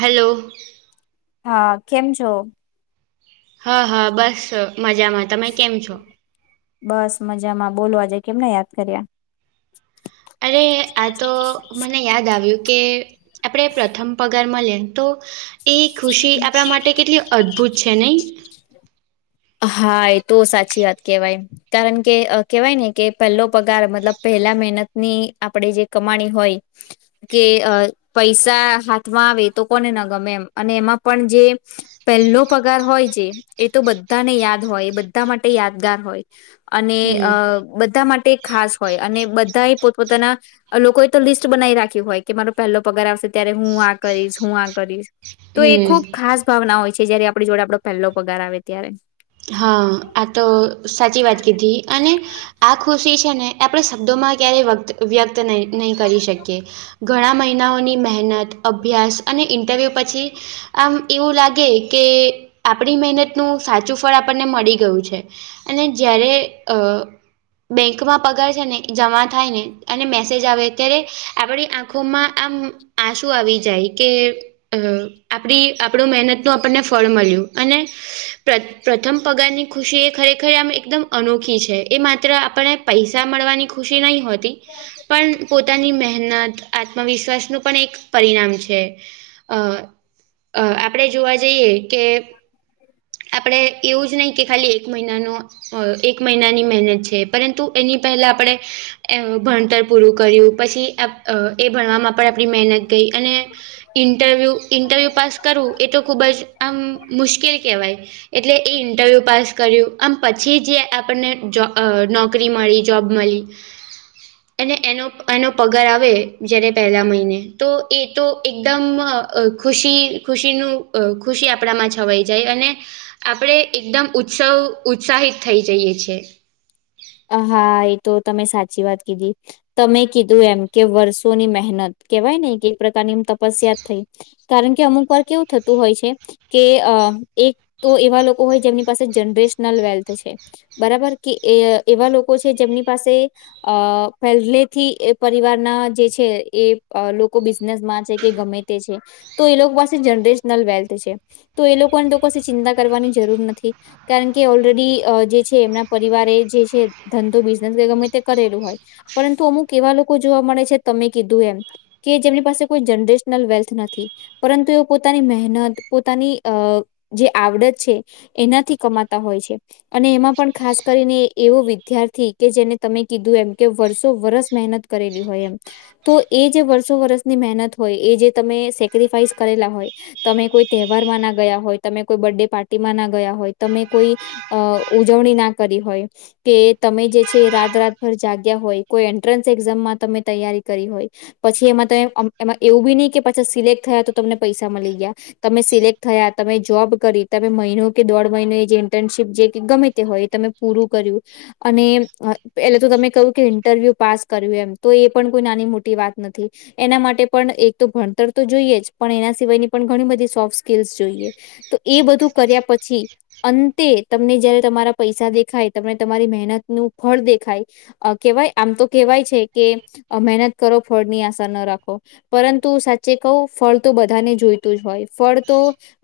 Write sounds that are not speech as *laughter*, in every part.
Hello હા, કેમ છો? હા હા બસ મજામાં, તમે કેમ છો? બસ મજામાં બોલો આજે કેમના યાદ કર્યા? અરે આતો મને યાદ આવ્યું કે આપડે પ્રથમ પગાર મલે તો એ ખુશી આપણા માટે કેટલી અદ્ભુત છે નહીં. હા એ તો સાચી વાત કેવાય. કારણ કે કેહેવાય ને કે પહેલો પગાર મતલબ પહેલા મહેનતન આપણે જે કમાણી હોય. કે પૈસા હાથમાં આવે તો કોને ન ગમે અને એમાં પણ જે. પહેલો પગાર હોય જે એ તો બધ બધાને યાદ હોય બધા માટે યાદગાર હોય અને હમ અ બધા માટે. ખાસ હોય અને બધા એ પોતપોતાના. લોકોએ તો લિસ્ટ બનાવી રાખ્યું હોય કે મારો પહેલો પગાર આવશે ત્યારે હું આ કરીશ હું આ કરીશ. તો એ હમ ખુબ ખાસ ભાવના હોય છે જયારે આપણી જોડે આપડો પહેલો પગાર આવે ત્યારે. હા આ તો સાચી વાત કીધી અને. આ ખુશી છે ને આપણે શબ્દો માં ક્યારેય વત વ્યક્ત નહી કરી શકીએ. ઘણા મહિનાઓની મહેનત અભ્યાસ અને ઇન્ટરવ્યૂ પછી. આમ એવું લાગે કે આપણી મહેનતનુ સાચું. ફળ આપણને મળી ગયું છે અને જયારે અ. બેંકમાં પગાર છે ને એ જમા થાય ને. અને મેસેજ આવે ત્યારે આપણી આંખોમાં આમ આંસુ આવી જાય કે. અ આપણું મહેનત નું આપણને ફળ મળ્યું અને પ પ્રથમ પગારની ખુશી એ ખરેખર આમ એકદમ અનોખી છે એ માત્ર આપને પૈસા મળવાની ખુશી નહીં હોત. પણ પોતાની મહેનત. આત્મવિશ્વાસનું પણ એક પરિણામ છે અ અ આપડે જોવા જઈએ કે. આપણે. એવું જ નહી કે ખાલી એક મહિનાનો અ એક મહિનાની મહેનત છે પરંતુ એની પહેલા આપડે એ ભણતર પૂરું કર્યું પછી આપ એપ એ ભણવામાં પણ આપણી મહેનત ગઈ અને ઇન્ટરવ્યુ, ઇન્ટરવ્યુ પાસ કરવું એ તો ખુબ જ આમ મુશ્કેલ કહેવાય. એટલે એ ઇન્ટરવ્યૂ પાસ કર્યું આમ પછી જે આપણને જો નોકરી મળી જોબ મળી. *inaudible* અને એનો એનો પગાર આવે જ્યારે પહેલા મહિને તો એ તો એકદમ અ ખુશી ખુશીનું ખુશી આપણામાં છવાઈ જાય અને આપણે એકદમ ઉત્સવ ઉત્સાહિત થઈ જઈએ છીએ. હા, એ તો તમે સાચી વાત કીધી. તમે કીધું એમ કે વર્ષોની મહેનત કેવાય ને કે એ પ્રકારની એમ તપસ્યા થઈ. કારણ કે અમુકવાર કેવું થતું હોય છે કે અ એક તો એવા લોકો હોય જેમની પાસે જનરેશનલ વેલ્થ છે. બરાબર કે એવા લોકો છે જેમની પાસે અ પહેલેથી એ પરિવારના જે છે એ લોકો બિઝનેસમાં છે કે ગમે તે છે તો એ લોકો પાસે જનરેશનલ વેલ્થ છે. તો એ લોકોન તો કશી ચિંતા કરવાની જરૂર નથી. કારણ કે ઓલરેડી અ જે છે એમના પરિવારે એ જે કે ધંધો બિઝનેસ ગમે તે કરેલું હોય. પરંતુ અમુક એવા લોકો જોવા મળે છે તમે કીધું એમ, કે જેમની પાસે કોઈ જનરેશનલ વેલ્થ નથી પરંતુ એ પોતાની મહેનત પોતાની અ જે આવડત છે એનાથી કમાતા હોય છે અને એમાં પણ ખાસ કરીને, એવો વિદ્યાર્થી કે જેને તમે કીધું એમ કે વર્ષો વરસ મહેનત કરેલી હોય એમ. તો એ જે વર્ષો વર્સની મહેનત હોય એ જે તમે સેક્રિફાઈસ કરેલા હોય, તમે કોઈ તહેવારમાં ના ગયા હોય તમે કોઈ બર્થ ડે પાર્ટીમાં ના ગયા હોય તમે કોઈ, અ ઉજવણી ના કરી હોય. કે તમે જે છે રાત-રાતભર જાગ્યા હોય કોઈ એન્ટ્રન્સ એક્ઝામમાં તમે તૈયારી કરી હોય. પછી એમાં તમે આમ એમાં એવું બી નહિ કે પાછા સિલેક્ટ થયા તો તમને પૈસા મલી ગયા, તમે સિલેક્ટ થયા તમે જોબ કરી તમે મહિનો કે દોઢ મહિનો એ જે ઇન્ટર્નશીપ જે ગમે તે હોય તમે પૂરું કર્યું. અને અ પેલે તો તમે કહ્યું કે ઇન્ટરવ્યુ પાસ કર્યું એમ તો એ પણ કોઈ નાની મોટી વાત નથી. એના માટે પણ એક તો ભણતર તો જોઈએ જ પણ એના સિવાયની પણ ઘણી બધી સોફ્ટ સ્કીલ્સ જોઈએ. તો એ બધું કર્યા પછી અંતે તમને જયારે તમારા પૈસા દેખાય, તમને તમારી મહેનતનું ફળ દેખાય, અ કેવાય આમ તો કેવાય છે કે મહેનત કરો ફળની આશા ન રાખો. પરંતુ સાચે કહું ફળતો બધાને જોઈતું જ હોય ફળ તો,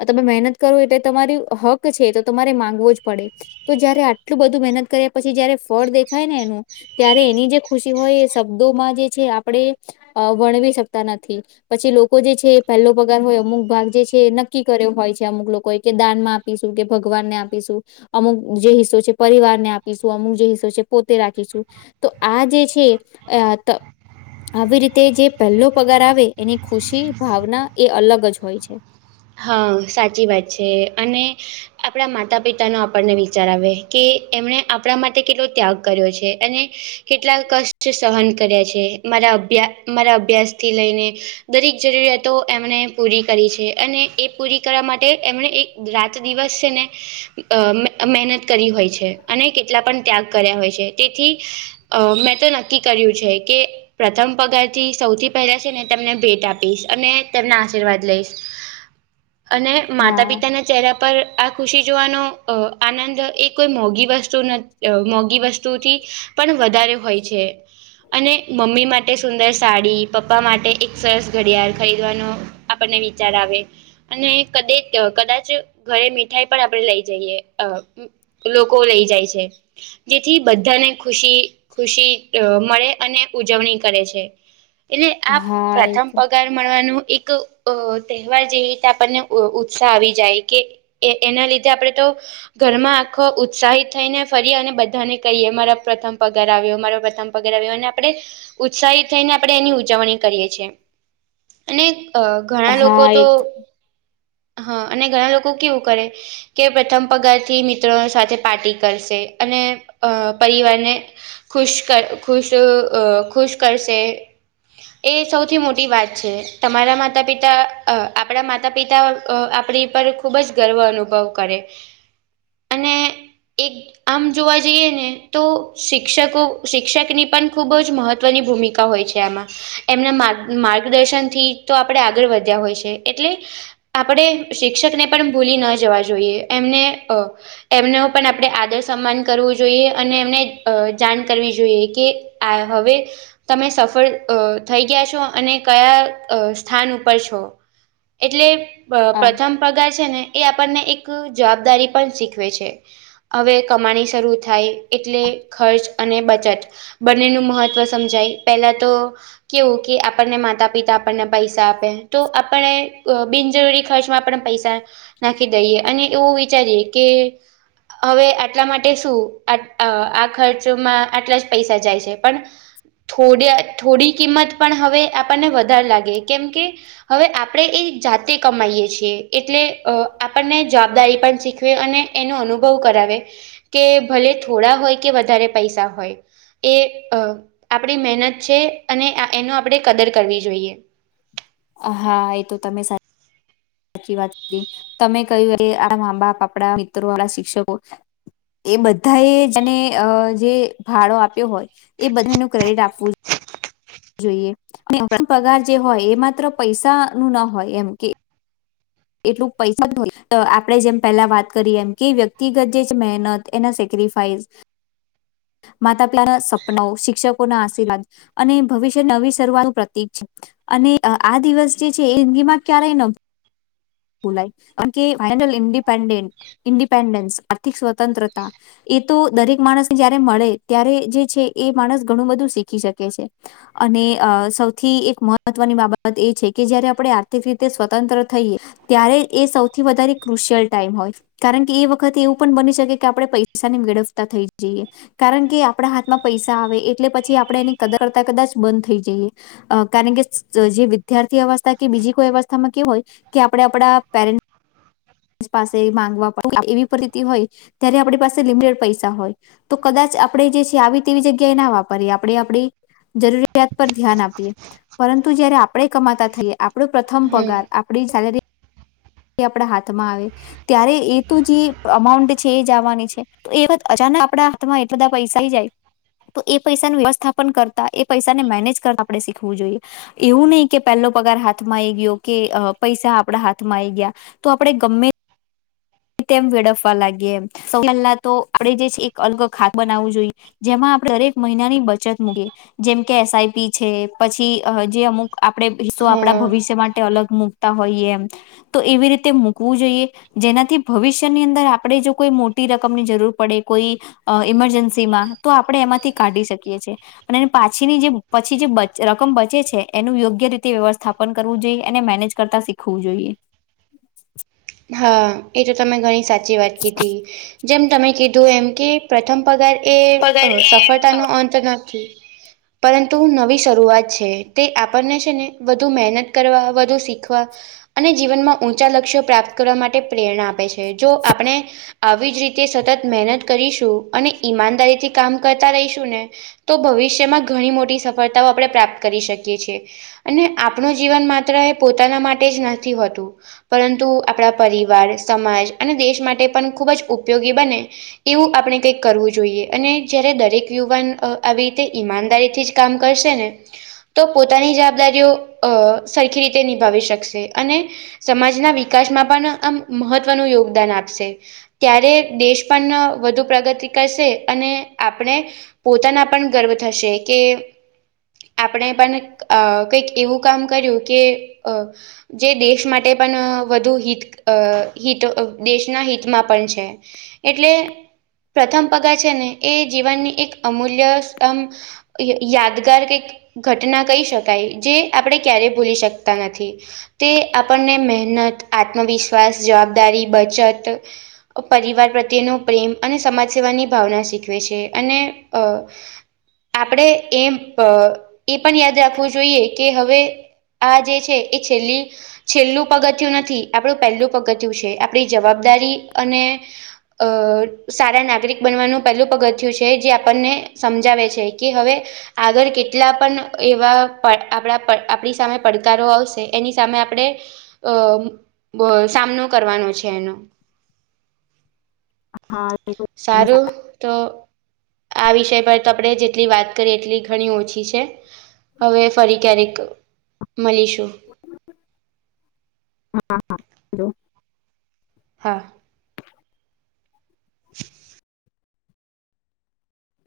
તમે મહેનત કરો એટલે તમારી હક છે એતો તમારે માંગવો જ પડે તો જયારે આ ટલું બધું મહેનત કર્યા પછી જયારે ફળ દેખાયને એનું, ત્યારે એની જે ખુશી હોય એ શબ્દોમાં જે છે આપડે વર્ણવી શકતા નથી. પછી લોકો જે છે એ પહેલો પગાર હોય અમુક ભાગ જે છે નક્કી કર્યો હોય છે અમુક લોકોએ કે દાનમાં આપીશું કે ભગવાનને આપીશું અમુક જે હિસ્સો છે પરિવારને આપીશું અમુક જે હિસ્સો છે પોતે રાખીશું તો આ જે છે *unintelligible* આવી રીતે જે પહેલો પગાર આવે એની ખુશી, ભાવના એ અલગ જ હોય છે. હા, સાચી વાત છે અને આપડા માતા-પિતાનો આપણને વિચાર આવે કે એમણે આપડા માટે કેટલો ત્યાગ કર્યો છે અને કેટલા કષ્ટ સહન કર્યા છે મારા અભ્યા મારા અભ્યાસથી લઈને દરેક જરૂરિયાતો એમણે પૂરી કરી છે અને એ પૂરી કરવા માટે એમને એક રાત દિવસ છેને અ મે-મહેનત કરી હોય છે અને કેટલા પણ ત્યાગ કર્યા હોય છે, તેથી અ મેં તો નક્કી કર્યું છે કે, પ્રથમ પગારથી સૌથી પહેલા છે, ને તેમને ભેટ આપીશ અને તેમના આશીર્વાદ લઈશ. અને હા માતા-પિતાના ચહેરા પર આ ખુશી જોવાનો અઆનંદ એક કોઈ મોઘી વસ્તુ ન અ મોઘી વસ્તુથી પણ વધારે હોય છે, અને મમ્મી માટે સુંદર સાડી પપ્પા માટે એક સરસ ઘડિયાળ ખરીદવાનો આપણને વિચાર આવે. અને કદે-કદાચ ઘરે મીઠાઈ પણ આપણેે લઈ જઈએ. એ લોકો લઈ જાય છે, જેથી બધાને ખુશી ખુશી મળે અને ઉજવણી કરે છે એટલે આ હા એ પ્રથમ પગ તો ઉપરકાર મળવાનું એક અ તહેવાર જેવી આપણને ઉ-ઉત્સાહ આવી જાય કે એ એના લીધે આપણે તો ઘરમાં આખો ઉત્સાહિત થઈને ફરીએ અને બધાને કહીએ મારો પ્રથમ પગાર આવ્યો મારો પ્રથમ પગાર આવ્યો અને આપડે ઉત્સાહિત થઈને આપણે એની ઉજવણી કરીએ છીએ. અને અ ઘણા લોકો હા તો એ હા અને ઘણા લોકો કેવું કરે કે પ્રથમ પગારથી મિત્રો સાથે પાર્ટી કરશે અને અ પરિવારને ખુશ કર ખુશ અ ખુશ કરશે. એ સૌથી મોટી વાત છે, તમારા માતા-પિતા અ આપડા મા તા-પિતા અ આપડી પર ખૂબ જ ગર્વ અનુભવ કરે. અને એક આમ જોવા જઈએ ને તો શિક્ષક શિક્ષકની પણ ખૂબ જ મહત્વની ભૂમિકા હોય છે આમાં. એમના માર્ગ-માર્ગદર્શનથી તો આપડે આગળ વધ્યા હોય છે, એટલે આપડે પણ શિક્ષકને પણ ભૂલી ન જવા જોઈએ એમને અ એમનો પણ આપડે આદર-સન્માન કરવું જોઈએ અને એમને જાણ કરવી જોઈએ કે, આ હવે તમે સફળ અહ થઈ ગયા છો અને કયા અહ સ્થાન ઉપર છો. એટલે પ્રથમ પગાર છે, ને એ આપણને એક જવાબદારી પણ શીખવે છે. અવે કમાણી શરૂ થાય એટલે ખર્ચ અને બચત બંનેનું મહત્વ સમજાય પેલા તો કેવું કે આપણને માતા-પિતા આપણને પૈસા આપે તો આપણે અહ બિનજરૂરી ખર્ચમાં આપડે પૈસા નાખી દઈએ અને એવું વિચારીએ કે હવે આટલા માટે શું આ અહ ખર્ચમાં આટલા જ પૈસા જાય છે પણ થોડ થોડી કિંમત પણ હવે આપણને વધારે લાગે કેમ કે હવે આપણે એ જાતે કમાઈએ છીએ એટલે અહ આપણને જવાબદારી પણ શીખ વે અને એનો અનુભવ કરાવે કે ભલે થોડા હોય કે વધારે પૈસા હોય એ અહ આપણી મહેનત છે અને અ એનો આપણે કદર કરવી જોઈએ. હા એ તો તમે સા સાચી વાત કહી તમે કહ્યું કે આ મા-બાપ આપડા મિત્રો આપણા શિક્ષકો એ બધાયે જેને અહ જે ફાળો આપ્યો હોય એ બધાયનુ ક્રેડિટ આપવું જોઈએ અને આપડું પગાર જે હોય એ માત્ર પૈસા નું ન હોય એમ કે એટલું પૈસા *inaudible* આપણે જેમ પહેલાં વાત કરીએ એમ કે વ્યક્તિગત જે મહેનત એનાં સેક્રિફાઈસ *inaudible* માતા પિતાનાં સપનાઓ શિક્ષકોના આશીર્વાદ અને ભવિષ્યની નવી શરૂઆતનું પ્રતિક છે. અને અહ આ આ દિવસ જે છે એ જિંદગીમાં ક્યારેય ન ભુલાય કારણ કે ફાઇનલ ઇન્પેન્ડેડ ઇન્પેન્ડન્સ આર્થિક સ્વતંત્રતા એ તો દરેક માણસને જયારે મળે ત્યારે જે છે. એ માણસ ઘણું બધું શીખી શકે છે. અને અહ સૌથી એક મહત્વની બાબત એ છે કે જયારે આપણે આર્થિક રીતે સ્વતંત્ર થઈએ ત્યારે એ સૌથી વધારે ક્રુશિયલ ટાઈમ હોય કારણ કે એ વખતે એવું પણ બની શકે કે આપણે પૈસાને વેળફતા થઈ જઈએ. કારણ કે આપણાં હાથમાં પૈસા આવે એટલે પછી આપણે એની કદર કરતાં કદાચ બંધ થઈ જઈએ. અહ કારણ કે સ જે વિદ્યાર્થી અવસ્થા કે બીજી કોઈ અવસ્થામાં કેવું હોય કે આપણે આપડા પેરેન્ટ સ પાસે માંગવા *inaudible* એવી પરિસ્થિતિ હોય ત્યારે આપણી પાસે લિમિટેડ પૈસા હોય. તો કદાચ આપણે જે છે આવી તેવી જગ્યાએ ના વાપરીએ આપણે આપણી જરૂરિયાત પર ધ્યાન આપીએ પરંતુ જયારે આપણે કમાતાં થઈએ આપણો પ્રથમ હમ પગાર આપણી સેલેરી એ આપડા હાથમાં આવે ત્યારે એ તો જે અમાઉન્ટ છે એજ આવવાની છે. તો એ *inaudible* અચાનક આપણાં હાથમાં એટલા બધાં પૈસા આઈ જાય તો એ પૈસાનું વ્યવસ્થાપન કરતાં એ પૈસાને મેનેજ કરતાં આપણે શીખવું જોઈએ. એવું નહીં કે પહેલો પગાર હાથમાં આઈ ગ્યો કે અહ પૈસા આપણાં હાથમાં આઈ ગ્યા તો આપણે ગમે તેમ વેડફવા લાગીયે એમ સૌથી પહેલા તો આપડે જે છે એક અલગ ખાતું બનાવવું જોઈએ જેમાં આપણે દરેક મહિનાની બચત મુકીયે. જેમ કે એસ આઈ પી છે પછી અહ જે અમુક આપણે હિસ્સો આપણાં હા ભવિષ્ય માટે અલગ મુક તા હોઈએ એમ તો એવી રીતે મૂકવું જોઈએ જેનાથી ભવિષ્યની અંદર આપણે જો કોઈ મોટી રકમની જરૂર પડે કોઈ અહ ઈમરજન્સી માં તો આપણે એમાંથી કાઢી શકીએ છીએ. પણ એ પાછીની જે પછી જે બચ રકમ બચે છે એનું યોગ્ય રીતે વ્યવસ્થાપન કરવું જોઈએ એને મેનેજ કરતા શીખવું જોઈએ. હાં એ તો તમે ઘણી સાચી વાત કીધી જેમ તમે કીધું એમ કે પ્રથમ પગાર એ પગાર અ એ સફળતાનો અંત નથી. પરંતુ નવી શરૂઆત છે. તે આપણને છે ને વધુ મહેનત કરવા વધુ શીખવા અને જીવનમાં ઊંચા લક્ષ્યો પ્રાપ્ત કરવા માટે પ્રેરણા આપે છે. જો આપણે આવી જ રીતે સતત મહેનત કરીશું અને ઈમાનદારીથી કામ કરતાં રહીશું ને તો ભવિષ્યમાં ઘણી મોટી સફળતાઓ આપણે પ્રાપ્ત કરી શકીએ છીએ અને આપણું જીવન માત્ર એ પોતાના માટે જ નથી હોતું પરંતુ આપણાં પરિવાર સમાજ અને દેશ માટે પણ ખૂબ જ ઉપયોગી બને એવું આપણે કંઈક કરવું જોઈએ અને જયારે દરેક યુવાન આવી રીતે ઈમાનદારીથી જ કામ કરશે ને તો પોતાની જવાબદારીઓ અ સરખી રીતે નિભાવી શકશે અને સમાજનાં વિકાસમાં પણ આમ મહત્વનું યોગદાન આપશે ત્યારે દેશ પન વધુ પ્રગતિ કરશે અને આપણે પોતાનાં પણ ગર્વ થશે કે આપણે પણ અ કંઈક એવું કામ કર્યું કે અ જે દેશ માટે પન અહ વધુ હિત અહ હિત દેશના હિતમાં પણ છે. એટલે પ્રથમ પગાર છે ને, એ જીવનની એક અમૂલ્ય *unintelligible* ય યાદગાર કંઈક ઘટના કહી શકાય. જે આપણે ક્યારેય ભૂલી શકતા નથી. તે આપણને મહેનત, આત્મવિશ્વાસ, જવાબદારી, બચત અહ પરિવાર પ્રત્યેનો પ્રેમ અને સમાજ સેવાની ભાવના શીખવે છે. અને અહ આપણે એમ પહ એ પણ યાદ રાખવું જોઈએ, કે હવે આ જે છે એ છેલ્લી છેલ્લું પગથિયું નથ થી. આપણું પહેલું પગથિયું છે. આપણી જવાબદારી અને અહ સારા નાગરિક બનવાનું પહેલું પગથિયું છે, જે આપણને સમજાવે છે, કે હવે આગળ કેટલા પણ એવા પડ આપણા પડ આપણી સામે પડકારો આવશે, એની સામે આપણે અહ સામનો કરવાનો છે એનો. હા *inaudible* સારું તો આ વિષય પર તો આપણે જેટલી વાત કરીએ એટલી ઘણી ઓછી છે. હવે ફરી ક્યારેક મલીશું. હા, હા. *unintelligible* હા. *inaudible*